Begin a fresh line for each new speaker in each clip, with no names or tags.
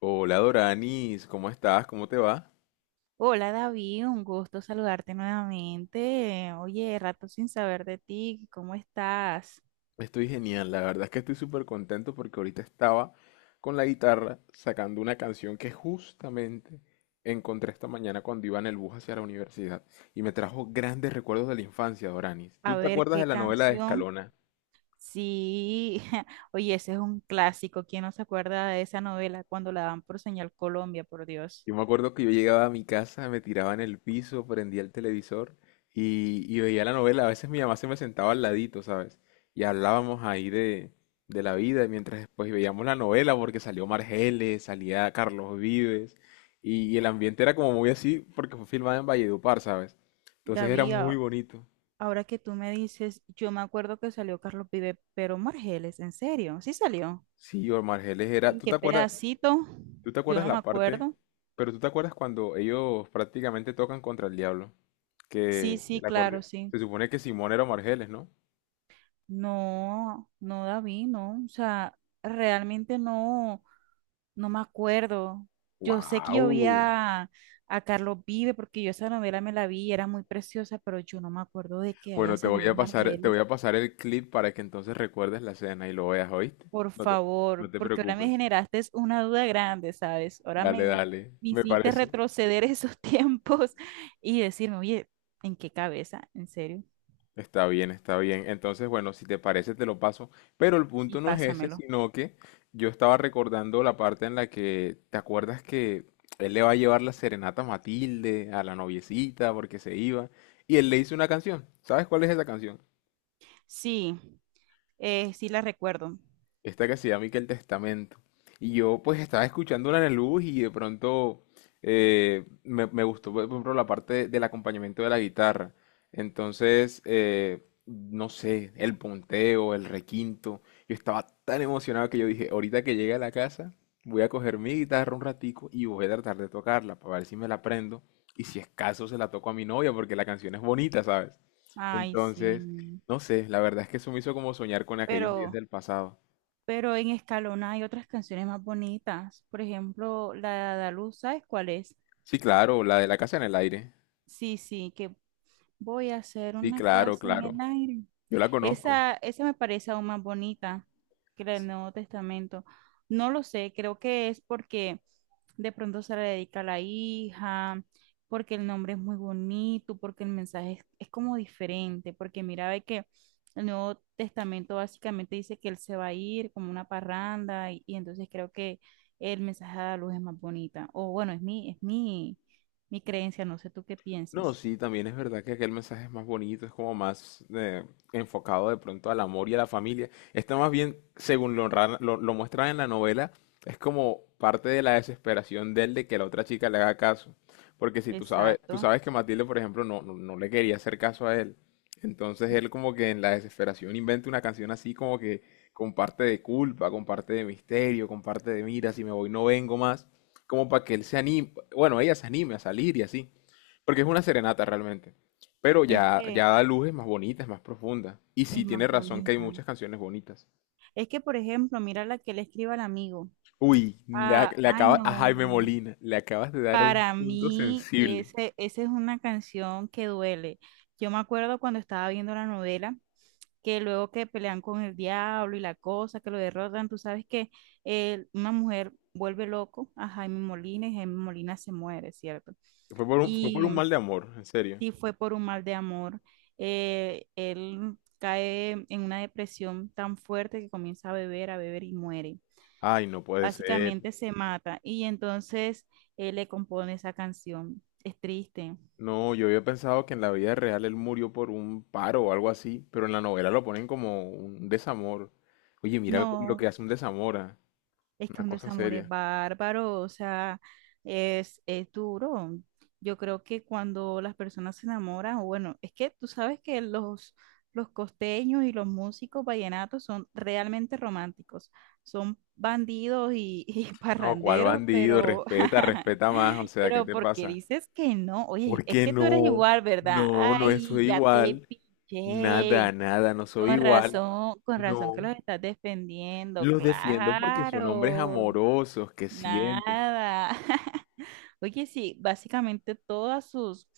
Hola Doranis, ¿cómo estás? ¿Cómo te va?
Hola David, un gusto saludarte nuevamente. Oye, rato sin saber de ti, ¿cómo estás?
Estoy genial, la verdad es que estoy súper contento porque ahorita estaba con la guitarra sacando una canción que justamente encontré esta mañana cuando iba en el bus hacia la universidad y me trajo grandes recuerdos de la infancia, Doranis. ¿Tú
A
te
ver
acuerdas de
qué
la novela de
canción.
Escalona?
Sí, oye, ese es un clásico. ¿Quién no se acuerda de esa novela cuando la dan por Señal Colombia, por Dios?
Yo me acuerdo que yo llegaba a mi casa, me tiraba en el piso, prendía el televisor y veía la novela. A veces mi mamá se me sentaba al ladito, ¿sabes? Y hablábamos ahí de la vida, mientras después veíamos la novela, porque salió Margeles, salía Carlos Vives, y el ambiente era como muy así, porque fue filmada en Valledupar, ¿sabes? Entonces era
David,
muy bonito.
ahora que tú me dices, yo me acuerdo que salió Carlos Vive, pero Margeles, ¿en serio? ¿Sí salió?
Sí, o Margeles era...
¿En
¿Tú te
qué
acuerdas?
pedacito?
¿Tú te
Yo
acuerdas
no me
la parte?
acuerdo.
Pero tú te acuerdas cuando ellos prácticamente tocan contra el diablo.
Sí,
Que
sí,
el
claro,
acordeón.
sí.
Se supone que Simón era Margeles, ¿no?
No, no, David, no. O sea, realmente no, no me acuerdo. Yo sé que yo vi
¡Wow!
a Carlos Vive porque yo esa novela me la vi y era muy preciosa, pero yo no me acuerdo de que haya
Bueno, te voy
salido
a pasar, te voy
Margeles.
a pasar el clip para que entonces recuerdes la escena y lo veas, ¿oíste?
Por
No te, no
favor,
te
porque ahora me
preocupes.
generaste es una duda grande, ¿sabes? Ahora
Dale, dale.
me
Me
hiciste
parece.
retroceder esos tiempos y decirme, oye, ¿en qué cabeza? ¿En serio?
Está bien, está bien. Entonces, bueno, si te parece, te lo paso. Pero el
Y
punto no es ese,
pásamelo.
sino que yo estaba recordando la parte en la que, ¿te acuerdas que él le va a llevar la serenata a Matilde, a la noviecita, porque se iba? Y él le hizo una canción. ¿Sabes cuál es esa canción?
Sí, sí la recuerdo.
Esta que se llama y que el Testamento. Y yo pues estaba escuchándola en el bus y de pronto me gustó, por ejemplo, la parte del acompañamiento de la guitarra. Entonces, no sé, el punteo, el requinto. Yo estaba tan emocionado que yo dije, ahorita que llegue a la casa, voy a coger mi guitarra un ratico y voy a tratar de tocarla para ver si me la aprendo. Y si es caso, se la toco a mi novia porque la canción es bonita, ¿sabes?
Ay,
Entonces,
sí.
no sé, la verdad es que eso me hizo como soñar con aquellos días
Pero,
del pasado.
pero en Escalona hay otras canciones más bonitas. Por ejemplo, la de Adaluz, ¿sabes cuál es?
Sí, claro, la de la casa en el aire.
Sí, sí, que voy a hacer
Sí,
una
claro,
casa en el
claro.
aire.
Yo la conozco.
Esa me parece aún más bonita que la del Nuevo Testamento. No lo sé, creo que es porque de pronto se le dedica a la hija, porque el nombre es muy bonito, porque el mensaje es como diferente, porque mira, ve que el Nuevo Testamento básicamente dice que él se va a ir como una parranda y entonces creo que el mensaje de la luz es más bonita. O bueno, es mi, mi creencia, no sé tú qué
No,
piensas.
sí, también es verdad que aquel mensaje es más bonito, es como más enfocado de pronto al amor y a la familia. Está más bien, según lo muestran en la novela, es como parte de la desesperación de él de que la otra chica le haga caso. Porque si tú sabes, tú
Exacto.
sabes que Matilde, por ejemplo, no le quería hacer caso a él. Entonces él como que en la desesperación inventa una canción así como que con parte de culpa, con parte de misterio, con parte de mira, si me voy no vengo más, como para que él se anime, bueno, ella se anime a salir y así. Porque es una serenata realmente. Pero
Es que
ya da luces más bonitas, más profundas. Y
es
sí tiene
más
razón que hay
bonita.
muchas canciones bonitas.
Es que, por ejemplo, mira la que le escribe al amigo.
Uy,
Ah,
le
ay,
acabas a
no.
Jaime Molina, le acabas de dar a un
Para
punto
mí,
sensible.
ese, esa es una canción que duele. Yo me acuerdo cuando estaba viendo la novela, que luego que pelean con el diablo y la cosa, que lo derrotan, tú sabes que una mujer vuelve loco a Jaime Molina y Jaime Molina se muere, ¿cierto?
Fue por
Y
un mal de amor, en serio.
sí fue por un mal de amor. Él cae en una depresión tan fuerte que comienza a beber y muere,
Ay, no puede ser.
básicamente se mata, y entonces él le compone esa canción. Es triste.
No, yo había pensado que en la vida real él murió por un paro o algo así, pero en la novela lo ponen como un desamor. Oye, mira lo que
No,
hace un desamor, ah,
es que
una
un
cosa
desamor es
seria.
bárbaro, o sea, es duro. Yo creo que cuando las personas se enamoran, o bueno, es que tú sabes que los costeños y los músicos vallenatos son realmente románticos. Son bandidos y
No, cuál
parranderos,
bandido,
pero
respeta, respeta más, o sea, ¿qué
¿Pero
te
porque
pasa?
dices que no? Oye, es
Porque
que tú eres
no,
igual, ¿verdad?
no, no
Ay,
soy
ya te
igual. Nada,
pillé.
nada, no soy igual.
Con razón que
No.
los estás defendiendo.
Los defiendo porque son hombres
Claro,
amorosos que sienten.
nada. Oye, sí, básicamente todas sus,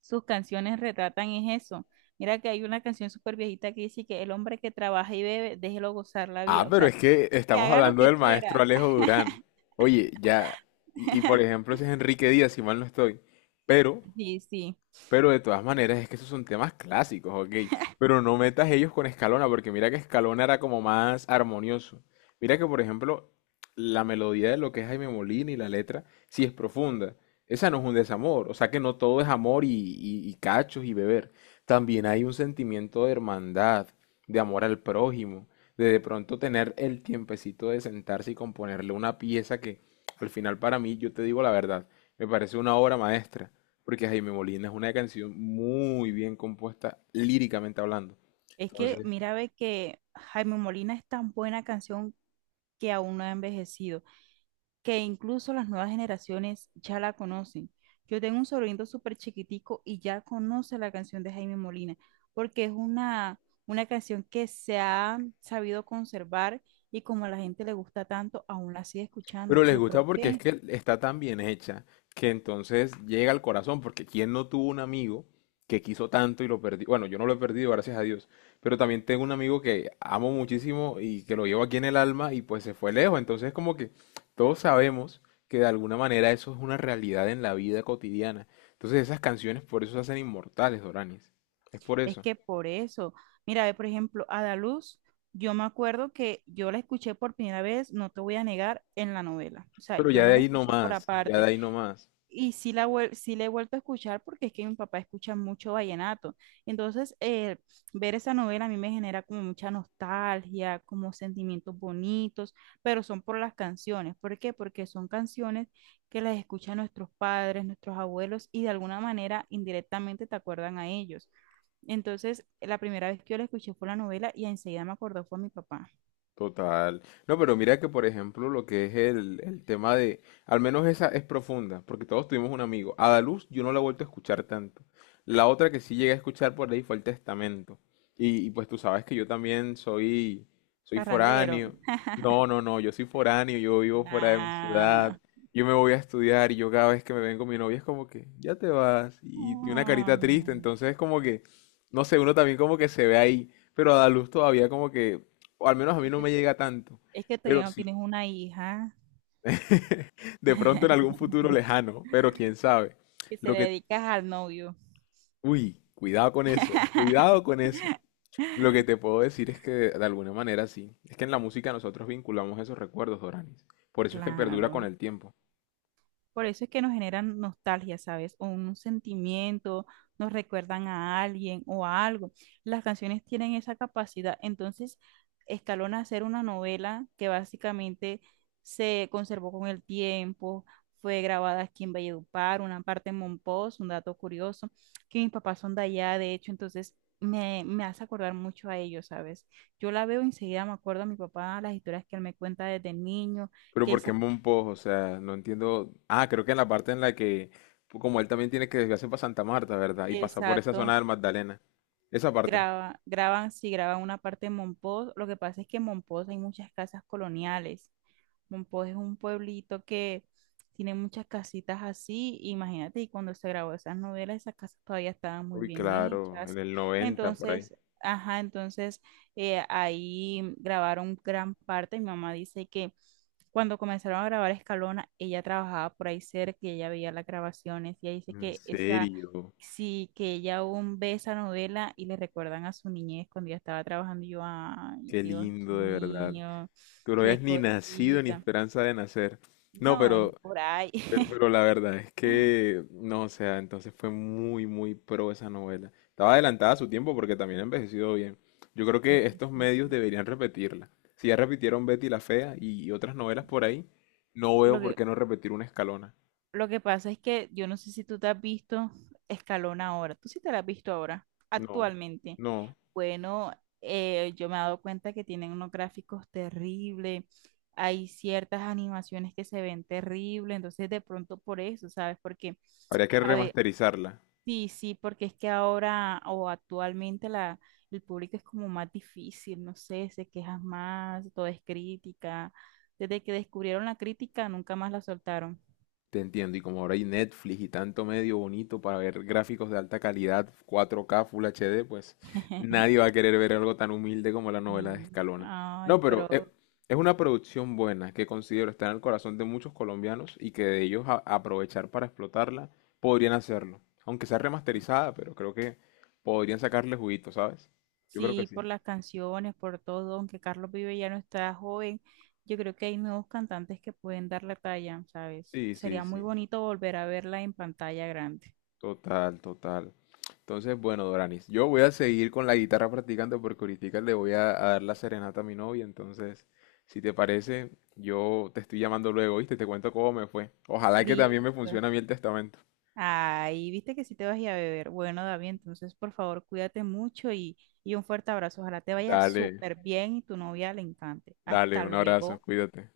sus canciones retratan es eso. Mira que hay una canción súper viejita que dice que el hombre que trabaja y bebe, déjelo gozar la
Ah,
vida. O
pero
sea,
es que
que
estamos
haga lo
hablando
que
del
quiera.
maestro Alejo Durán. Oye, ya. Y por ejemplo, ese es Enrique Díaz, si mal no estoy. Pero
Sí, sí.
Pero de todas maneras, es que esos son temas clásicos, ok. Pero no metas ellos con Escalona, porque mira que Escalona era como más armonioso. Mira que, por ejemplo, la melodía de lo que es Jaime Molina y la letra, sí es profunda. Esa no es un desamor. O sea que no todo es amor y, y cachos y beber. También hay un sentimiento de hermandad, de amor al prójimo, de pronto tener el tiempecito de sentarse y componerle una pieza que al final para mí, yo te digo la verdad, me parece una obra maestra porque Jaime Molina es una canción muy bien compuesta líricamente hablando.
Es que
Entonces,
mira, ve que Jaime Molina es tan buena canción que aún no ha envejecido, que incluso las nuevas generaciones ya la conocen. Yo tengo un sobrino súper chiquitico y ya conoce la canción de Jaime Molina, porque es una canción que se ha sabido conservar y como a la gente le gusta tanto, aún la sigue escuchando.
pero les
Yo
gusta
creo
porque es
que
que está tan bien hecha que entonces llega al corazón, porque ¿quién no tuvo un amigo que quiso tanto y lo perdió? Bueno, yo no lo he perdido, gracias a Dios, pero también tengo un amigo que amo muchísimo y que lo llevo aquí en el alma y pues se fue lejos, entonces como que todos sabemos que de alguna manera eso es una realidad en la vida cotidiana. Entonces esas canciones por eso se hacen inmortales, Doranis. Es por
es
eso.
que por eso, mira, ve por ejemplo, Adaluz, yo me acuerdo que yo la escuché por primera vez, no te voy a negar, en la novela. O sea,
Pero
yo
ya
no
de
la
ahí no
escuché por
más, ya de
aparte.
ahí no más.
Y sí, sí la he vuelto a escuchar porque es que mi papá escucha mucho vallenato. Entonces, ver esa novela a mí me genera como mucha nostalgia, como sentimientos bonitos, pero son por las canciones. ¿Por qué? Porque son canciones que las escuchan nuestros padres, nuestros abuelos y de alguna manera indirectamente te acuerdan a ellos. Entonces, la primera vez que yo la escuché fue la novela y enseguida me acordó fue a mi papá.
Total. No, pero mira que, por ejemplo, lo que es el tema de, al menos esa es profunda, porque todos tuvimos un amigo. Adaluz yo no la he vuelto a escuchar tanto. La otra que sí llegué a escuchar por ahí fue el Testamento. Y pues tú sabes que yo también soy
Parrandero.
foráneo. No, no, no, yo soy foráneo, yo vivo fuera de mi ciudad,
Ah.
yo me voy a estudiar y yo cada vez que me vengo mi novia es como que, ya te vas, y tiene una
Ah.
carita triste, entonces es como que, no sé, uno también como que se ve ahí, pero Adaluz todavía como que o al menos a mí
¿Por
no
qué
me llega tanto.
es que todavía
Pero
no
sí,
tienes una hija
de pronto en algún futuro lejano, pero quién sabe.
que se
Lo
le
que,
dedicas al novio?
uy, cuidado con eso, cuidado con eso. Lo que te puedo decir es que de alguna manera sí. Es que en la música nosotros vinculamos esos recuerdos, Doranis. Por eso es que perdura con
Claro.
el tiempo.
Por eso es que nos generan nostalgia, ¿sabes? O un sentimiento, nos recuerdan a alguien o a algo. Las canciones tienen esa capacidad. Entonces, Escalona hacer una novela que básicamente se conservó con el tiempo, fue grabada aquí en Valledupar, una parte en Monpós, un dato curioso, que mis papás son de allá, de hecho, entonces me hace acordar mucho a ellos, ¿sabes? Yo la veo enseguida, me acuerdo a mi papá, las historias que él me cuenta desde niño,
Pero
que
¿por qué
esa,
Monpós? O sea, no entiendo. Ah, creo que en la parte en la que, como él también tiene que desviarse para Santa Marta, ¿verdad? Y pasar por esa zona
exacto.
del Magdalena. Esa parte.
Graba, graban, sí, graban una parte de Monpós. Lo que pasa es que en Monpós hay muchas casas coloniales. Monpós es un pueblito que tiene muchas casitas así. Imagínate, y cuando se grabó esas novelas, esas casas todavía estaban muy
Uy,
bien
claro, en
hechas.
el 90 por ahí.
Entonces, ajá, entonces ahí grabaron gran parte. Mi mamá dice que cuando comenzaron a grabar Escalona, ella trabajaba por ahí cerca y ella veía las grabaciones. Y ella dice
En
que ese...
serio.
Sí, que ella aún ve esa novela y le recuerdan a su niñez cuando ella estaba trabajando. Y yo, ay,
Qué
Dios
lindo, de verdad.
mío,
Tú no
qué
habías ni nacido ni
cosita.
esperanza de nacer. No,
No, ni por ahí.
pero la verdad es que, no, o sea, entonces fue muy, muy pro esa novela. Estaba adelantada a su tiempo porque también ha envejecido bien. Yo creo
Es
que
que
estos medios
sí.
deberían repetirla. Si ya repitieron Betty la Fea y otras novelas por ahí, no
Lo
veo por
que,
qué no repetir una Escalona.
lo que pasa es que yo no sé si tú te has visto Escalón ahora. Tú sí te la has visto ahora,
No,
actualmente.
no.
Bueno, yo me he dado cuenta que tienen unos gráficos terribles. Hay ciertas animaciones que se ven terribles. Entonces, de pronto por eso, ¿sabes? Porque.
Habría que
a ve-
remasterizarla.
Sí, sí, porque es que ahora o actualmente el público es como más difícil, no sé, se quejan más, todo es crítica. Desde que descubrieron la crítica, nunca más la soltaron.
Te entiendo, y como ahora hay Netflix y tanto medio bonito para ver gráficos de alta calidad, 4K, Full HD, pues nadie va a querer ver algo tan humilde como la novela de
Y,
Escalona.
ay,
No, pero
pero
es una producción buena que considero estar en el corazón de muchos colombianos y que de ellos aprovechar para explotarla podrían hacerlo. Aunque sea remasterizada, pero creo que podrían sacarle juguito, ¿sabes? Yo creo que
sí,
sí.
por las canciones, por todo, aunque Carlos Vive ya no está joven, yo creo que hay nuevos cantantes que pueden dar la talla, ¿sabes?
Sí, sí,
Sería muy
sí.
bonito volver a verla en pantalla grande.
Total, total. Entonces, bueno, Doranis, yo voy a seguir con la guitarra practicando porque ahorita le a dar la serenata a mi novia. Entonces, si te parece, yo te estoy llamando luego, ¿viste? Te cuento cómo me fue. Ojalá que también me
Listo.
funcione a mí el testamento.
Ay, viste que sí te vas a ir a beber. Bueno, David, entonces por favor cuídate mucho y un fuerte abrazo. Ojalá te vaya
Dale,
súper bien y tu novia le encante.
dale,
Hasta
un abrazo,
luego.
cuídate.